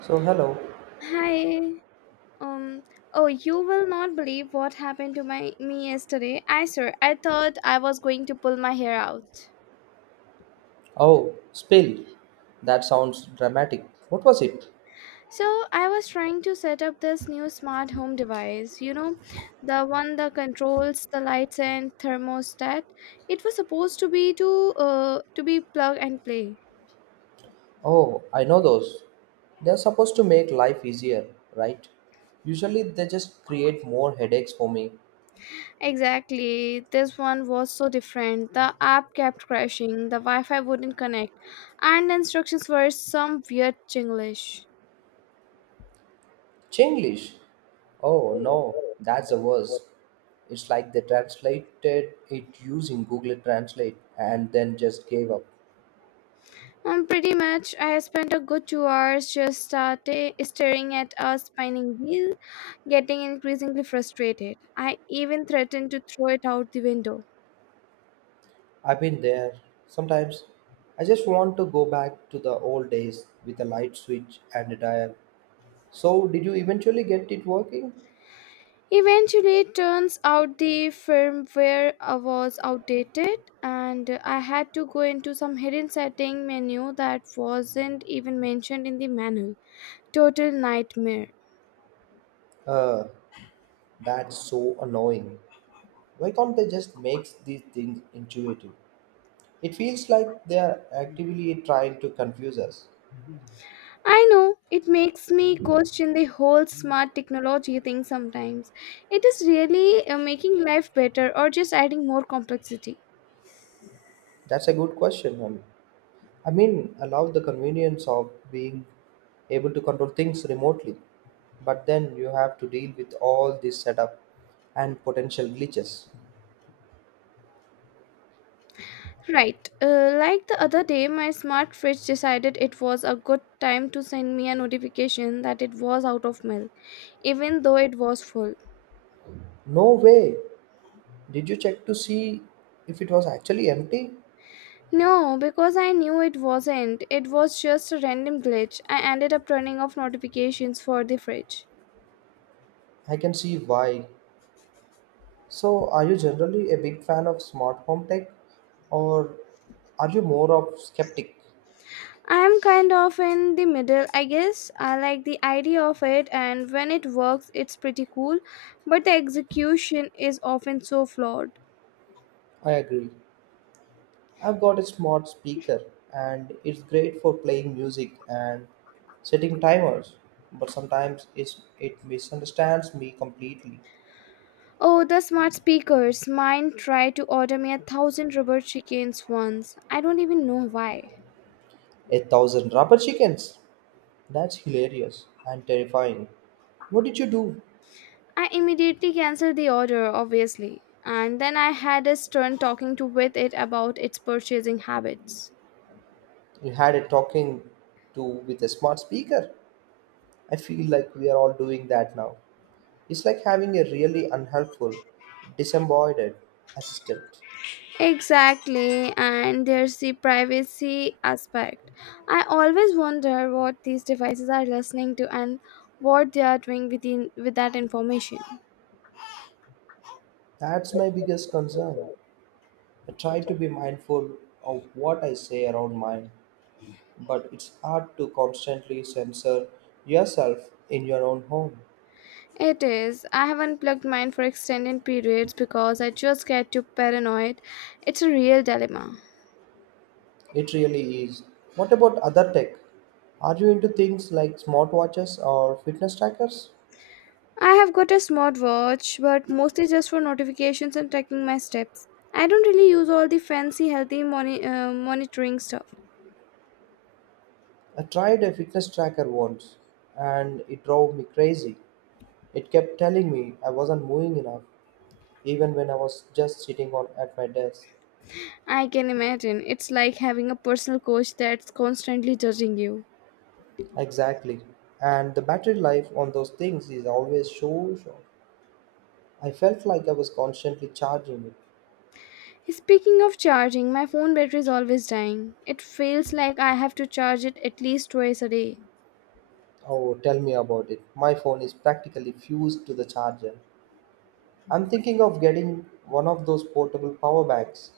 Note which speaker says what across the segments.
Speaker 1: So, hello.
Speaker 2: Hi. Um. Oh, you will not believe what happened to my me yesterday. I swear, I thought I was going to pull my hair out.
Speaker 1: Oh, spill. That sounds dramatic. What was it?
Speaker 2: So I was trying to set up this new smart home device, you know, the one that controls the lights and thermostat. It was supposed to be plug and play.
Speaker 1: Oh, I know those. They're supposed to make life easier, right? Usually they just create more headaches for me.
Speaker 2: Exactly. This one was so different. The app kept crashing. The Wi-Fi wouldn't connect, and the instructions were some weird Chinglish.
Speaker 1: Chinglish. Oh, no, that's the worst. It's like they translated it using Google Translate and then just gave up.
Speaker 2: Pretty much, I spent a good 2 hours just staring at a spinning wheel, getting increasingly frustrated. I even threatened to throw it out the window.
Speaker 1: I've been there. Sometimes I just want to go back to the old days with a light switch and a dial. So, did you eventually get it working?
Speaker 2: Eventually, it turns out the firmware was outdated, and I had to go into some hidden setting menu that wasn't even mentioned in the manual. Total nightmare.
Speaker 1: Uh, that's so annoying. Why can't they just make these things intuitive? It feels like they are actively trying to confuse us.
Speaker 2: I know, it makes me question the whole smart technology thing sometimes. It is really making life better or just adding more complexity.
Speaker 1: That's a good question. I mean, allow the convenience of being able to control things remotely, but then you have to deal with all this setup and potential glitches.
Speaker 2: Right. Like the other day, my smart fridge decided it was a good time to send me a notification that it was out of milk, even though it was full.
Speaker 1: No way! Did you check to see if it was actually empty?
Speaker 2: No, because I knew it wasn't. It was just a random glitch. I ended up turning off notifications for the fridge.
Speaker 1: I can see why. So, are you generally a big fan of smart home tech, or are you more of skeptic?
Speaker 2: I'm kind of in the middle, I guess. I like the idea of it, and when it works, it's pretty cool, but the execution is often so flawed.
Speaker 1: I agree. I've got a smart speaker and it's great for playing music and setting timers, but sometimes it misunderstands me completely.
Speaker 2: Oh, the smart speakers. Mine tried to order me a thousand rubber chickens once. I don't even know why.
Speaker 1: A thousand rubber chickens? That's hilarious and terrifying. What did you do?
Speaker 2: I immediately canceled the order, obviously, and then I had a stern talking to with it about its purchasing habits.
Speaker 1: You had a talking to with a smart speaker. I feel like we are all doing that now. It's like having a really unhelpful, disembodied assistant.
Speaker 2: Exactly, and there's the privacy aspect. I always wonder what these devices are listening to and what they are doing with that information.
Speaker 1: That's my biggest concern. I try to be mindful of what I say around mine, but it's hard to constantly censor yourself in your own home.
Speaker 2: It is. I have unplugged mine for extended periods because I just get too paranoid. It's a real dilemma.
Speaker 1: It really is. What about other tech? Are you into things like smartwatches or fitness trackers?
Speaker 2: I have got a smartwatch, but mostly just for notifications and tracking my steps. I don't really use all the fancy healthy monitoring stuff.
Speaker 1: I tried a fitness tracker once and it drove me crazy. It kept telling me I wasn't moving enough even when I was just sitting on at my desk.
Speaker 2: I can imagine. It's like having a personal coach that's constantly judging you.
Speaker 1: Exactly. And the battery life on those things is always so short. I felt like I was constantly charging it.
Speaker 2: Speaking of charging, my phone battery is always dying. It feels like I have to charge it at least twice a day.
Speaker 1: Oh, tell me about it. My phone is practically fused to the charger. I'm thinking of getting one of those portable power banks.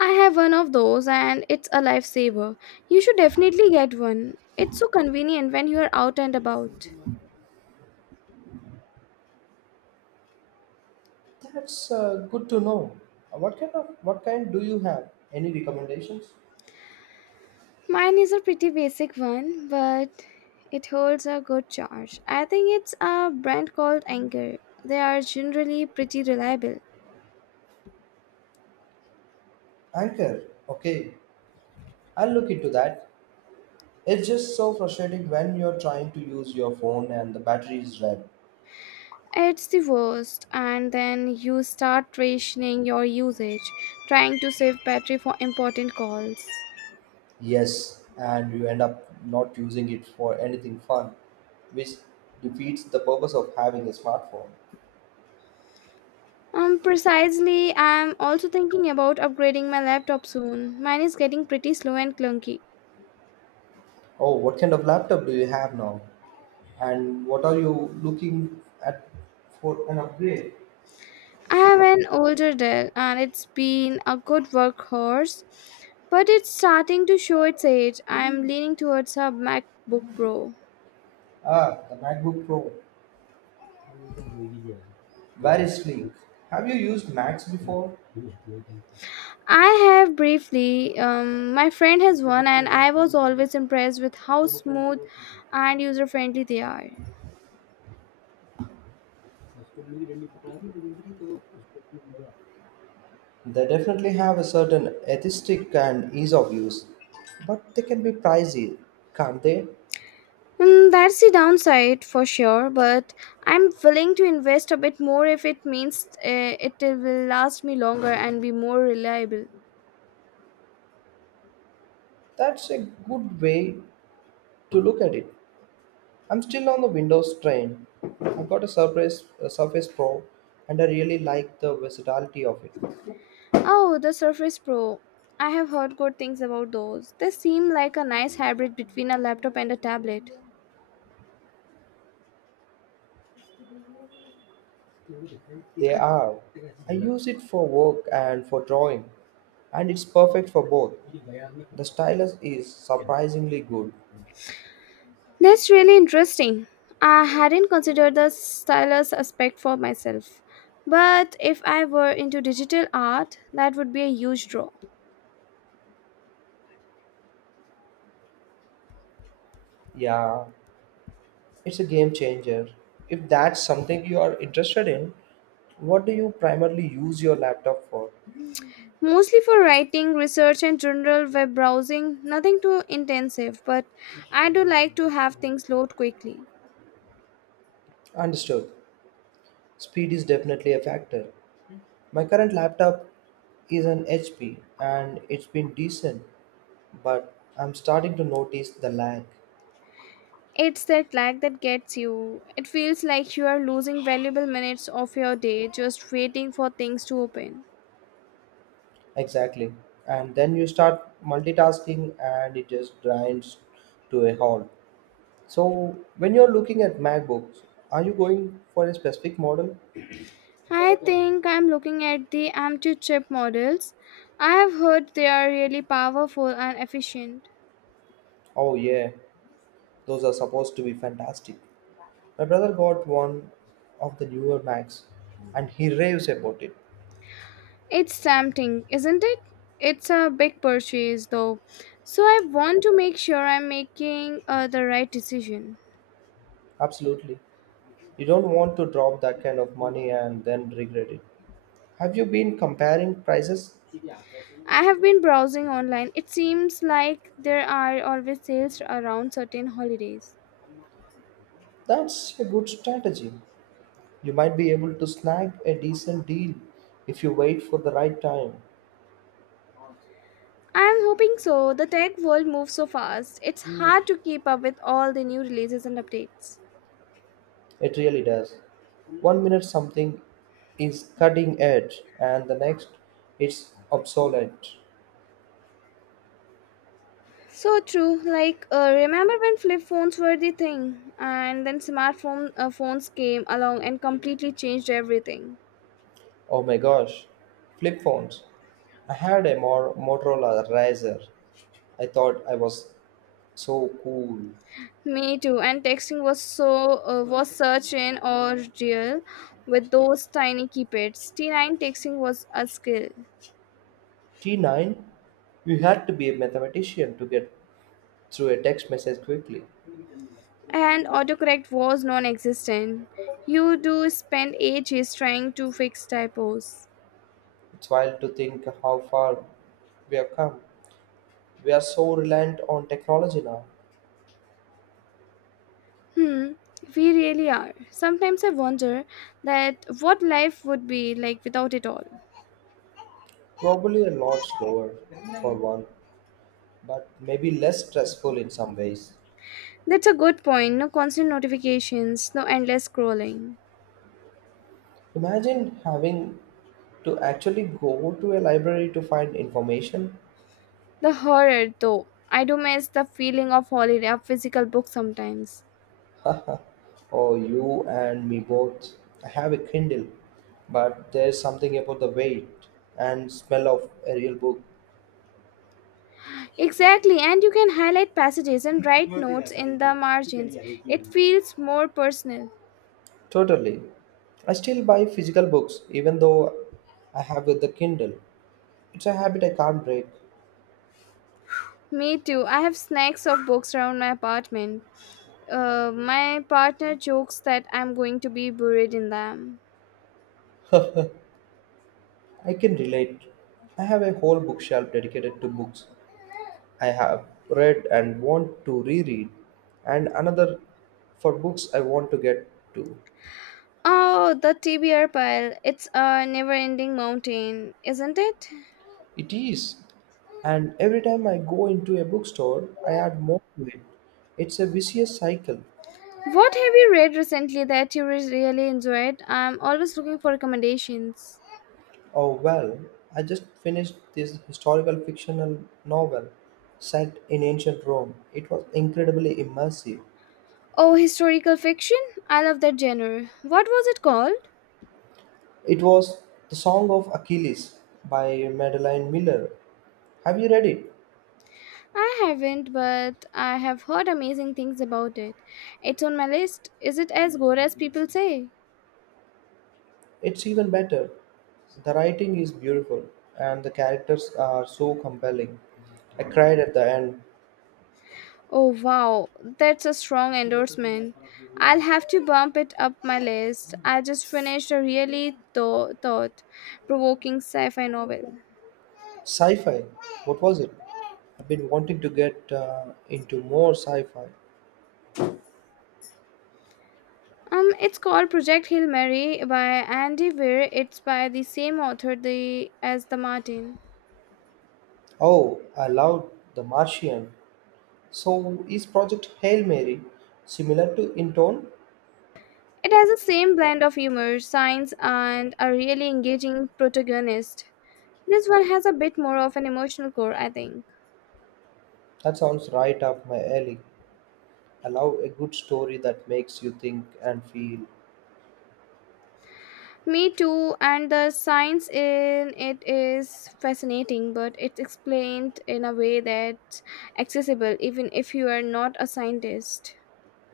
Speaker 2: I have one of those, and it's a lifesaver. You should definitely get one. It's so convenient when you're out and about.
Speaker 1: That's good to know. What kind do you have? Any recommendations?
Speaker 2: Mine is a pretty basic one, but it holds a good charge. I think it's a brand called Anchor. They are generally pretty reliable.
Speaker 1: Anchor. Okay, I'll look into that. It's just so frustrating when you're trying to use your phone and the battery is dead.
Speaker 2: It's the worst, and then you start rationing your usage, trying to save battery for important calls.
Speaker 1: Yes, and you end up not using it for anything fun, which defeats the purpose of having a smartphone.
Speaker 2: Precisely, I'm also thinking about upgrading my laptop soon. Mine is getting pretty slow and clunky.
Speaker 1: Oh, what kind of laptop do you have now? And what are you looking at for an upgrade?
Speaker 2: I have an older Dell, and it's been a good workhorse, but it's starting to show its age. I'm leaning towards a MacBook Pro.
Speaker 1: Ah, the MacBook Pro. Very sleek. Have you used Macs before?
Speaker 2: I have briefly. My friend has one, and I was always impressed with how smooth and user friendly they are.
Speaker 1: They definitely have a certain aesthetic and ease of use, but they can be pricey, can't they?
Speaker 2: Mm, that's the downside for sure, but I'm willing to invest a bit more if it means it will last me longer and be more reliable.
Speaker 1: That's a good way to look at it. I'm still on the Windows train. I got a Surface Pro, and I really like the versatility of it.
Speaker 2: Oh, the Surface Pro. I have heard good things about those. They seem like a nice hybrid between a laptop and a tablet.
Speaker 1: They are. I use it for work and for drawing, and it's perfect for both. The stylus is surprisingly good.
Speaker 2: That's really interesting. I hadn't considered the stylus aspect for myself, but if I were into digital art, that would be a huge draw.
Speaker 1: Yeah, it's a game changer. If that's something you are interested in, what do you primarily use your laptop for?
Speaker 2: Mostly for writing, research, and general web browsing, nothing too intensive, but I do like to have things load quickly.
Speaker 1: Understood. Speed is definitely a factor. My current laptop is an HP and it's been decent, but I'm starting to notice the lag.
Speaker 2: It's that lag that gets you. It feels like you are losing valuable minutes of your day just waiting for things to open.
Speaker 1: Exactly. And then you start multitasking and it just grinds to a halt. So when you're looking at MacBooks, are you going for a specific model?
Speaker 2: I think I'm looking at the Amtu chip models. I have heard they are really powerful and efficient.
Speaker 1: Oh yeah, those are supposed to be fantastic. My brother got one of the newer Macs and he raves about it.
Speaker 2: It's tempting, isn't it? It's a big purchase though, so I want to make sure I'm making the right decision.
Speaker 1: Absolutely. You don't want to drop that kind of money and then regret it. Have you been comparing prices?
Speaker 2: I have been browsing online. It seems like there are always sales around certain holidays.
Speaker 1: That's a good strategy. You might be able to snag a decent deal if you wait for the right time.
Speaker 2: I'm hoping so. The tech world moves so fast, it's hard to keep up with all the new releases and updates.
Speaker 1: It really does. One minute something is cutting edge, and the next it's obsolete.
Speaker 2: So true. Like, remember when flip phones were the thing, and then smartphone phones came along and completely changed everything.
Speaker 1: Oh my gosh. Flip phones. I had a Motorola Razr. I thought I was so cool.
Speaker 2: Me too. And texting was was such an ordeal with those tiny keypads. T9 texting was a skill,
Speaker 1: T9? You had to be a mathematician to get through a text message quickly.
Speaker 2: and autocorrect was non-existent. You do spend ages trying to fix typos.
Speaker 1: It's wild to think how far we have come. We are so reliant on technology now.
Speaker 2: Hmm. We really are. Sometimes I wonder that what life would be like without it all.
Speaker 1: Probably a lot slower, for one, but maybe less stressful in some ways.
Speaker 2: That's a good point. No constant notifications, no endless scrolling.
Speaker 1: Imagine having to actually go to a library to find information,
Speaker 2: The horror, though. I do miss the feeling of holiday of physical book sometimes.
Speaker 1: or you and me both. I have a Kindle, but there's something about the weight and smell of a real book.
Speaker 2: Exactly, and you can highlight passages and write notes in the margins. It feels more personal.
Speaker 1: Totally. I still buy physical books, even though I have with the Kindle. It's a habit I can't break.
Speaker 2: Me too. I have snacks of books around my apartment. My partner jokes that I'm going to be buried in them.
Speaker 1: I can relate. I have a whole bookshelf dedicated to books I have read and want to reread, and another for books I want to get to.
Speaker 2: Oh, the TBR pile. It's a never ending mountain, isn't it?
Speaker 1: It is, and every time I go into a bookstore, I add more to it. It's a vicious cycle.
Speaker 2: What have you read recently that you really enjoyed? I'm always looking for recommendations.
Speaker 1: Oh well, I just finished this historical fictional novel set in ancient Rome. It was incredibly immersive.
Speaker 2: Oh, historical fiction? I love that genre. What was it called?
Speaker 1: It was The Song of Achilles by Madeline Miller. Have you read it?
Speaker 2: I haven't, but I have heard amazing things about it. It's on my list. Is it as good as people say?
Speaker 1: It's even better. The writing is beautiful and the characters are so compelling. I cried at the end.
Speaker 2: Oh, wow, that's a strong endorsement. I'll have to bump it up my list. I just finished a really thought provoking sci fi novel.
Speaker 1: Sci fi, what was it? I've been wanting to get into more sci fi.
Speaker 2: It's called Project Hail Mary by Andy Weir. It's by the same author as The Martin.
Speaker 1: Oh, I loved The Martian. So, is Project Hail Mary similar to In Tone?
Speaker 2: It has the same blend of humor, science, and a really engaging protagonist. This one has a bit more of an emotional core, I think.
Speaker 1: That sounds right up my alley. I love a good story that makes you think and feel.
Speaker 2: Me too, and the science in it is fascinating, but it's explained in a way that's accessible even if you are not a scientist.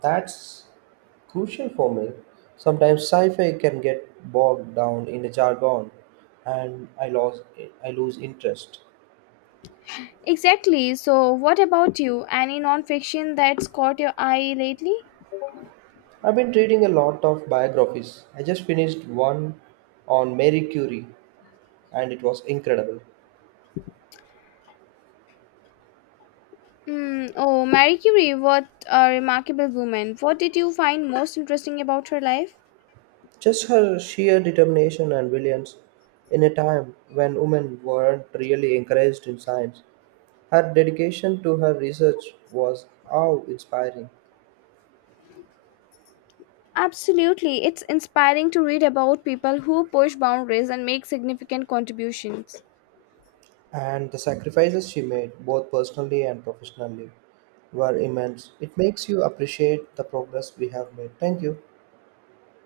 Speaker 1: That's crucial for me. Sometimes sci-fi can get bogged down in the jargon, and I lose interest.
Speaker 2: Exactly. So, what about you? Any nonfiction that's caught your eye lately?
Speaker 1: I've been reading a lot of biographies. I just finished one on Mary Curie, and it was incredible.
Speaker 2: Hmm. Oh, Marie Curie, what a remarkable woman. What did you find most interesting about her life?
Speaker 1: Just her sheer determination and brilliance in a time when women weren't really encouraged in science. Her dedication to her research was awe inspiring.
Speaker 2: Absolutely. It's inspiring to read about people who push boundaries and make significant contributions.
Speaker 1: And the sacrifices she made, both personally and professionally, were immense. It makes you appreciate the progress we have made. Thank you.